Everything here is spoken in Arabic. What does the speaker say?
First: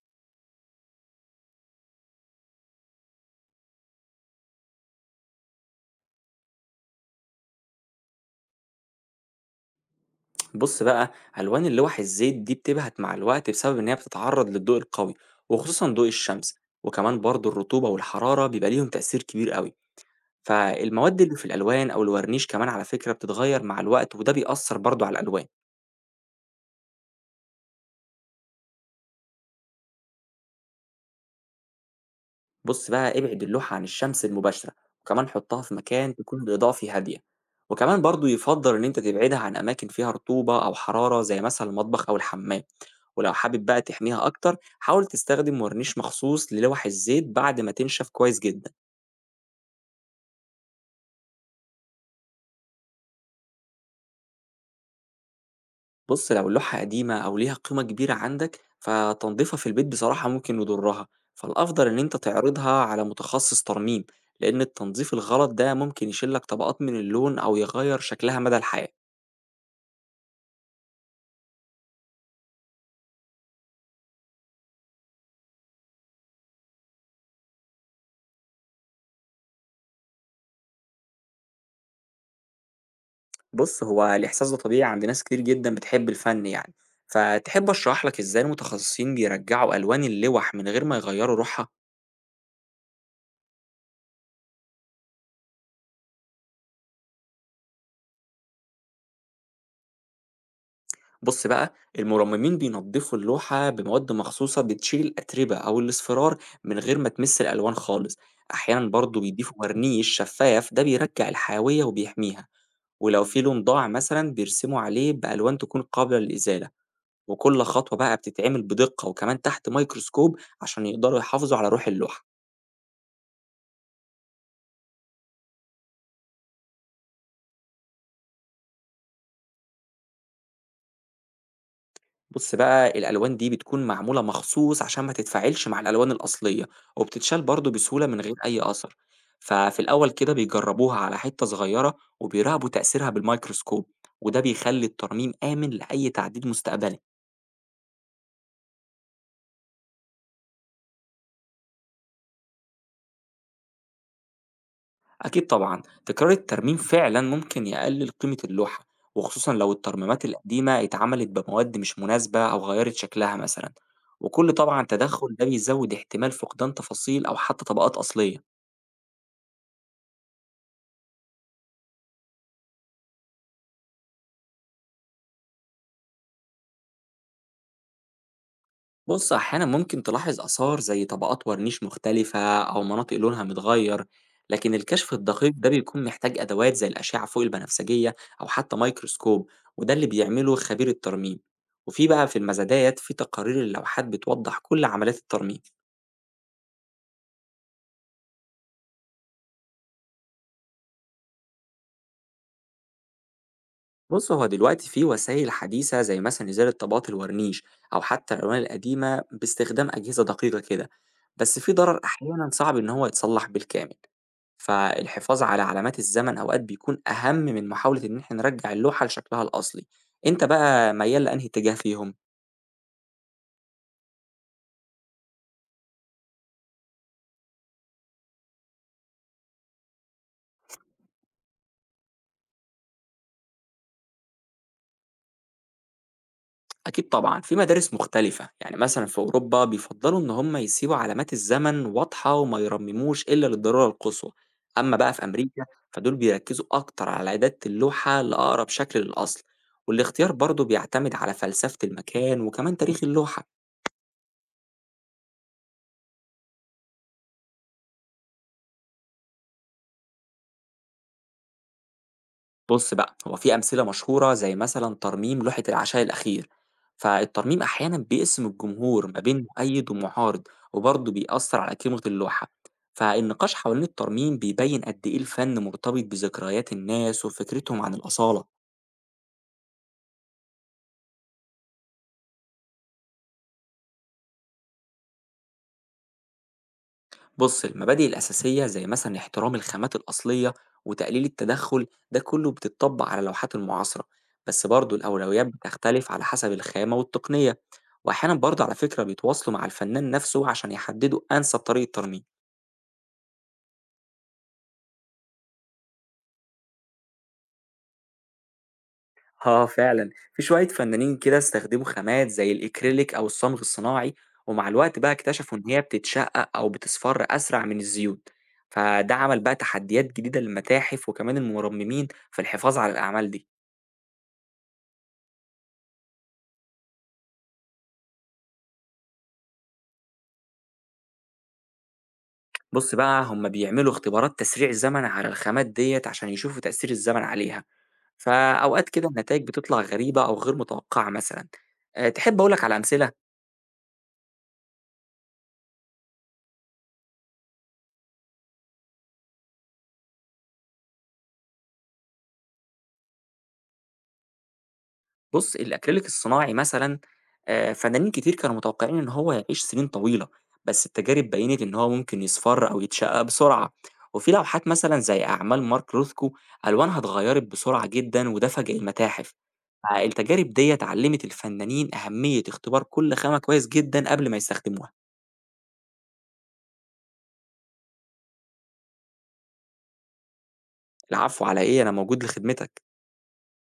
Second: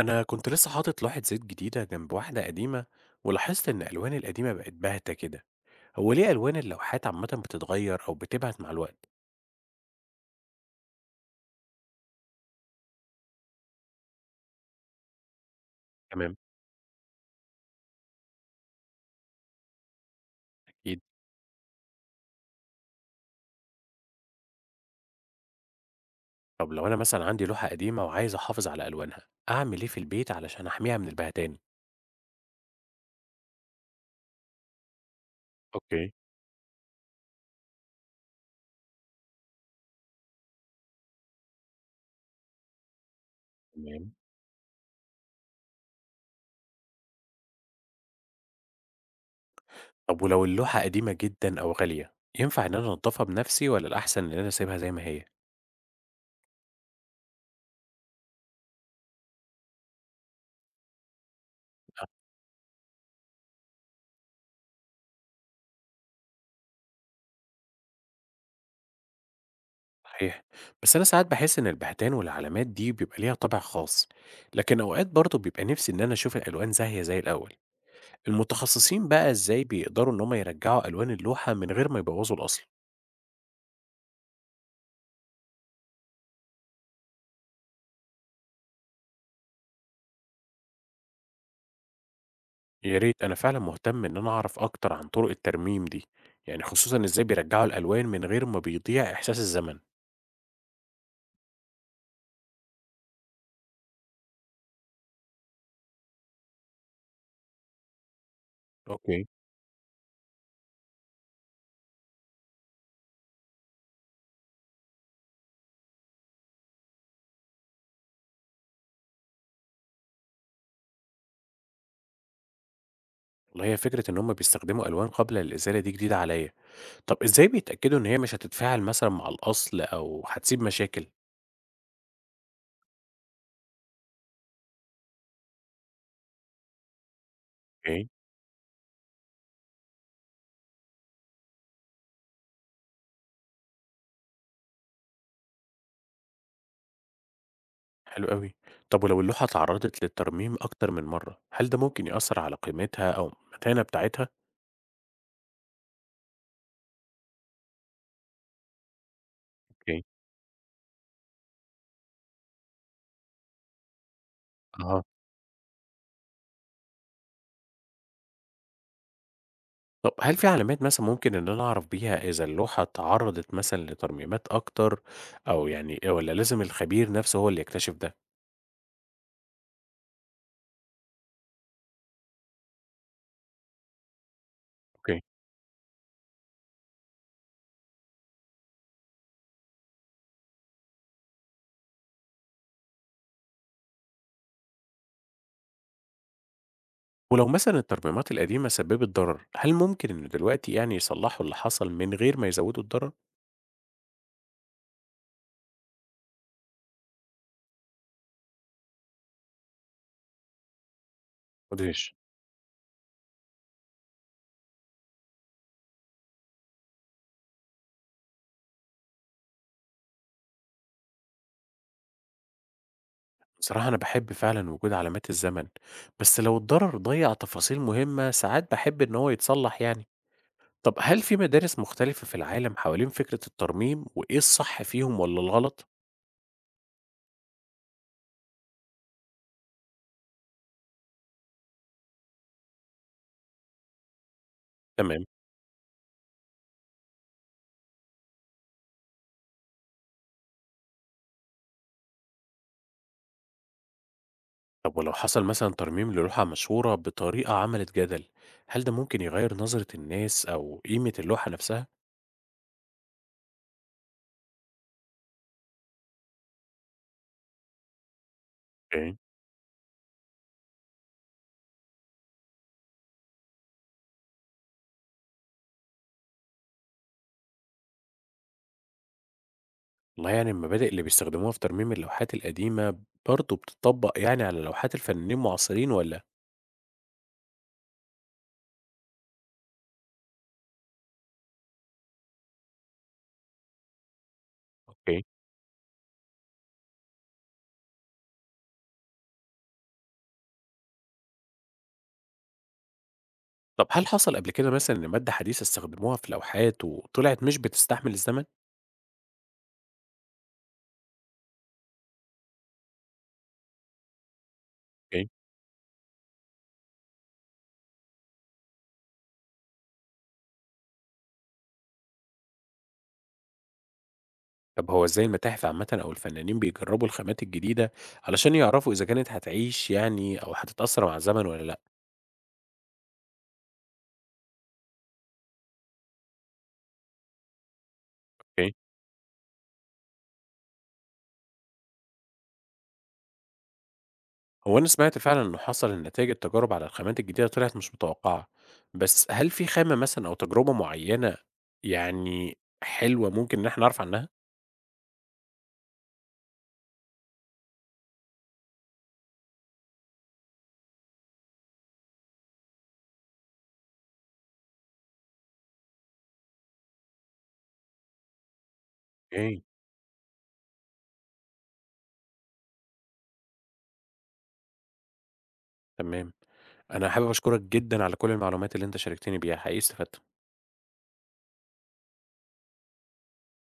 أنا كنت لسه حاطط لوحة زيت جديدة جنب واحدة قديمة، ولاحظت إن ألوان القديمة بقت باهتة كده، هو ليه ألوان اللوحات عامة بتتغير أو بتبهت مع الوقت؟ بص بقى. ألوان اللوح الزيت دي بتبهت مع الوقت بسبب إن هي بتتعرض للضوء القوي، وخصوصا ضوء تمام. الشمس. وكمان برضو الرطوبة والحرارة بيبقى ليهم تأثير كبير قوي. أكيد. فالمواد اللي في الألوان أو الورنيش كمان على فكرة بتتغير مع الوقت، وده بيأثر برضو على الألوان. طب لو أنا مثلا عندي لوحة قديمة وعايز أحافظ على ألوانها، أعمل إيه في البيت علشان أحميها من البهتان؟ بُص بقى، ابعد اللوحة عن الشمس المباشرة، وكمان حُطّها في اوكي. مكان تكون الإضاءة فيه هادية، وكمان برضه يُفضّل إن أنت تبعدها عن أماكن فيها رطوبة أو حرارة زي مثلًا المطبخ أو الحمام، ولو حابب بقى تمام. تحميها أكتر حاول تستخدم ورنيش مخصوص للوح الزيت بعد ما تنشف كويس جدًا. طب ولو اللوحة قديمة جدا أو غالية، ينفع إن أنا أنضفها بنفسي ولا الأحسن إن أنا أسيبها زي ما هي؟ بُص، لو اللوحة قديمة أو ليها قيمة كبيرة عندك، فتنضيفها في البيت بصراحة ممكن يضرها، فالأفضل إن أنت تعرضها على متخصص ترميم، لإن التنضيف الغلط ده ممكن يشيل لك طبقات من اللون أو يغيّر شكلها مدى الحياة. صحيح. بس أنا ساعات بحس إن البهتان والعلامات دي بيبقى ليها طابع خاص، لكن أوقات برضه بيبقى نفسي إن أنا أشوف الألوان زاهية زي الأول. المتخصصين بقى ازاي بيقدروا ان هم يرجعوا الوان اللوحة من غير ما يبوظوا الاصل؟ بُص، هو الإحساس ده طبيعي عند ناس كتير جدًا بتحب الفن يعني، فتحب أشرح لك إزاي المتخصصين بيرجعوا ألوان اللوح من غير ما يغيّروا روحها؟ يا ريت، انا فعلا مهتم ان انا اعرف اكتر عن طرق الترميم دي، يعني خصوصا ازاي بيرجعوا الالوان من غير ما بيضيع احساس الزمن. بُص بقى، المُرممين بينضفوا اللوحة بمواد مخصوصة بتشيل الأتربة أو الأصفرار من غير ما تمس الألوان خالص، أحيانًا برضه اوكي. بيضيفوا ورنيش شفاف ده بيرجّع الحيوية وبيحميها، ولو في لون ضاع مثلًا بيرسموا عليه بألوان تكون قابلة للإزالة، وكل خطوة بقى بتتعمل بدقة وكمان تحت ميكروسكوب عشان يقدروا يحافظوا على روح اللوحة. والله هي فكرة ان هم بيستخدموا الوان قابلة للازالة دي جديدة عليا، طب ازاي بيتأكدوا ان هي مش هتتفاعل مثلا مع الاصل او هتسيب مشاكل؟ بُص بقى، الألوان دي بتكون معمولة مخصوص عشان ما تتفاعلش مع الألوان الأصلية، وبتتشال برضه بسهولة اوكي. من غير أي أثر، ففي الأول كده بيجربوها على حتة صغيرة وبيراقبوا تأثيرها بالميكروسكوب، وده بيخلي الترميم آمن لأي تعديل مستقبلي. حلو قوي. طب ولو اللوحة اتعرضت للترميم اكتر من مرة، هل ده ممكن يأثر على قيمتها او المتانة بتاعتها؟ أكيد طبعًا تكرار الترميم فعلًا ممكن يقلل قيمة اللوحة، وخصوصًا لو اوكي. الترميمات القديمة اتعملت بمواد مش مناسبة أو غيرت شكلها مثلًا، وكل طبعًا اه. تدخل ده بيزود احتمال فقدان تفاصيل أو حتى طبقات أصلية. طب هل في علامات مثلًا ممكن إن أنا أعرف بيها إذا اللوحة اتعرضت مثلًا لترميمات أكتر، أو يعني والّا لازم الخبير نفسه هو اللي يكتشف ده؟ بُص، أحيانًا ممكن تلاحظ آثار زي طبقات ورنيش مختلفة أو مناطق لونها متغير، لكن الكشف أوكي. الدقيق ده بيكون محتاج أدوات زي الأشعة فوق البنفسجية أو حتى مايكروسكوب، وده اللي بيعمله خبير الترميم، وفي بقى المزادات في تقارير اللوحات بتوضح كل عمليات الترميم. ولو مثلًا الترميمات القديمة سببت ضرر، هل ممكن إنه دلوقتي يعني يصلحوا اللي حصل من غير ما يزودوا الضرر؟ بُص، هو دلوقتي في وسائل حديثة زي مثلًا إزالة طبقات الورنيش أو حتى الألوان القديمة باستخدام أجهزة دقيقة كده، بس في ضرر مدهش. أحيانًا صعب إن هو يتصلح بالكامل. فالحفاظ على علامات الزمن أوقات بيكون أهم من محاولة إن إحنا نرجّع اللوحة لشكلها الأصلي، أنت بقى ميّال لأنهي اتجاه فيهم؟ بصراحة أنا باحب فعلًا وجود علامات الزمن، بس لو الضرر ضيّع تفاصيل مهمة ساعات باحب إن هو يتصلح يعني. طب هل في مدارس مختلفة في العالم حوالين فكرة الترميم وإيه الصح فيهم والّا الغلط؟ أكيد طبعًا في مدارس مختلفة، يعني مثلًا في أوروبا بيفضّلوا إن هم يسيبوا علامات الزمن واضحة وما يرمموش إلا للضرورة القصوى، أمّا بقى تمام. في أمريكا فدول بيركّزوا أكتر على إعادة اللوحة لأقرب شكل للأصل، والاختيار برضه بيعتمد على فلسفة المكان وكمان تاريخ اللوحة. طب ولو حصل مثلا ترميم للوحة مشهورة بطريقة عملت جدل، هل ده ممكن يغير نظرة الناس أو قيمة اللوحة نفسها؟ بُص بقى، هو في أمثلة مشهورة زي مثلًا ترميم لوحة العشاء الأخير، فالترميم أحيانًا بيقسم الجمهور اوكي. ما بين مؤيد ومعارض، وبرضه بيأثّر على قيمة اللوحة، فالنقاش حوالين الترميم بيبيّن قد إيه الفن مرتبط بذكريات الناس وفكرتهم عن الأصالة. والله يعني المبادئ اللي بيستخدموها في ترميم اللوحات القديمة برضه بتطبق يعني على لوحات الفنانين المعاصرين ولا؟ بص، المبادئ الأساسية زي مثلا احترام الخامات الأصلية وتقليل التدخل ده كله بتطبق على اللوحات المعاصرة، بس برضه اوكي. الأولويات بتختلف على حسب الخامة والتقنية، وأحيانا برضه على فكرة بيتواصلوا مع الفنان نفسه عشان يحددوا أنسب طريقة ترميم. طب هل حصل قبل كده مثلا إن مادة حديثة استخدموها في لوحات وطلعت مش بتستحمل الزمن؟ اه فعلا في شوية فنانين كده استخدموا خامات زي الإكريليك أو الصمغ الصناعي، ومع الوقت بقى اوكي. اكتشفوا إن هي بتتشقق أو بتصفر أسرع من الزيوت، فده عمل بقى تحديات جديدة للمتاحف وكمان المرممين في الحفاظ على الأعمال دي. طب هو إزاي المتاحف عامة أو الفنانين بيجربوا الخامات الجديدة علشان يعرفوا إذا كانت هتعيش يعني أو هتتأثر مع الزمن ولا؟ بُص بقى، هُم بيعملوا اختبارات تسريع الزمن على الخامات ديّة عشان يشوفوا تأثير الزمن عليها، لأ؟ فأوقات كده النتايج بتطلع غريبة أو غير متوقعة مثلًا. تحب أقول لك على أمثلة؟ هو أنا سمعت فعلًا إنه حصل إن نتايج التجارب على الخامات الجديدة طلعت مش متوقعة، بس هل في خامة مثلًا أو تجربة معيّنة يعني حلوة ممكن إن إحنا نعرف عنها؟ بُص، الأكريليك الصناعي مثلًا، فنانين كتير كانوا متوقعين إن هو هيعيش سنين طويلة، بس التجارب بيّنت إن هو ممكن يصفر أو يتشقق بسرعة، وفي لوحات مثلًا زي أعمال مارك روثكو ألوانها اتغيرت بسرعة جدًا وده فاجأ المتاحف، أوكي. فالتجارب ديّة علمت الفنانين أهمية اختبار كل خامة كويس جدًا قبل ما يستخدموها. تمام، أنا حابب أشكرك جدًا على كل المعلومات اللي أنت شاركتني بيها، حقيقي استفدت. العفو على إيه، أنا موجود لخدمتك.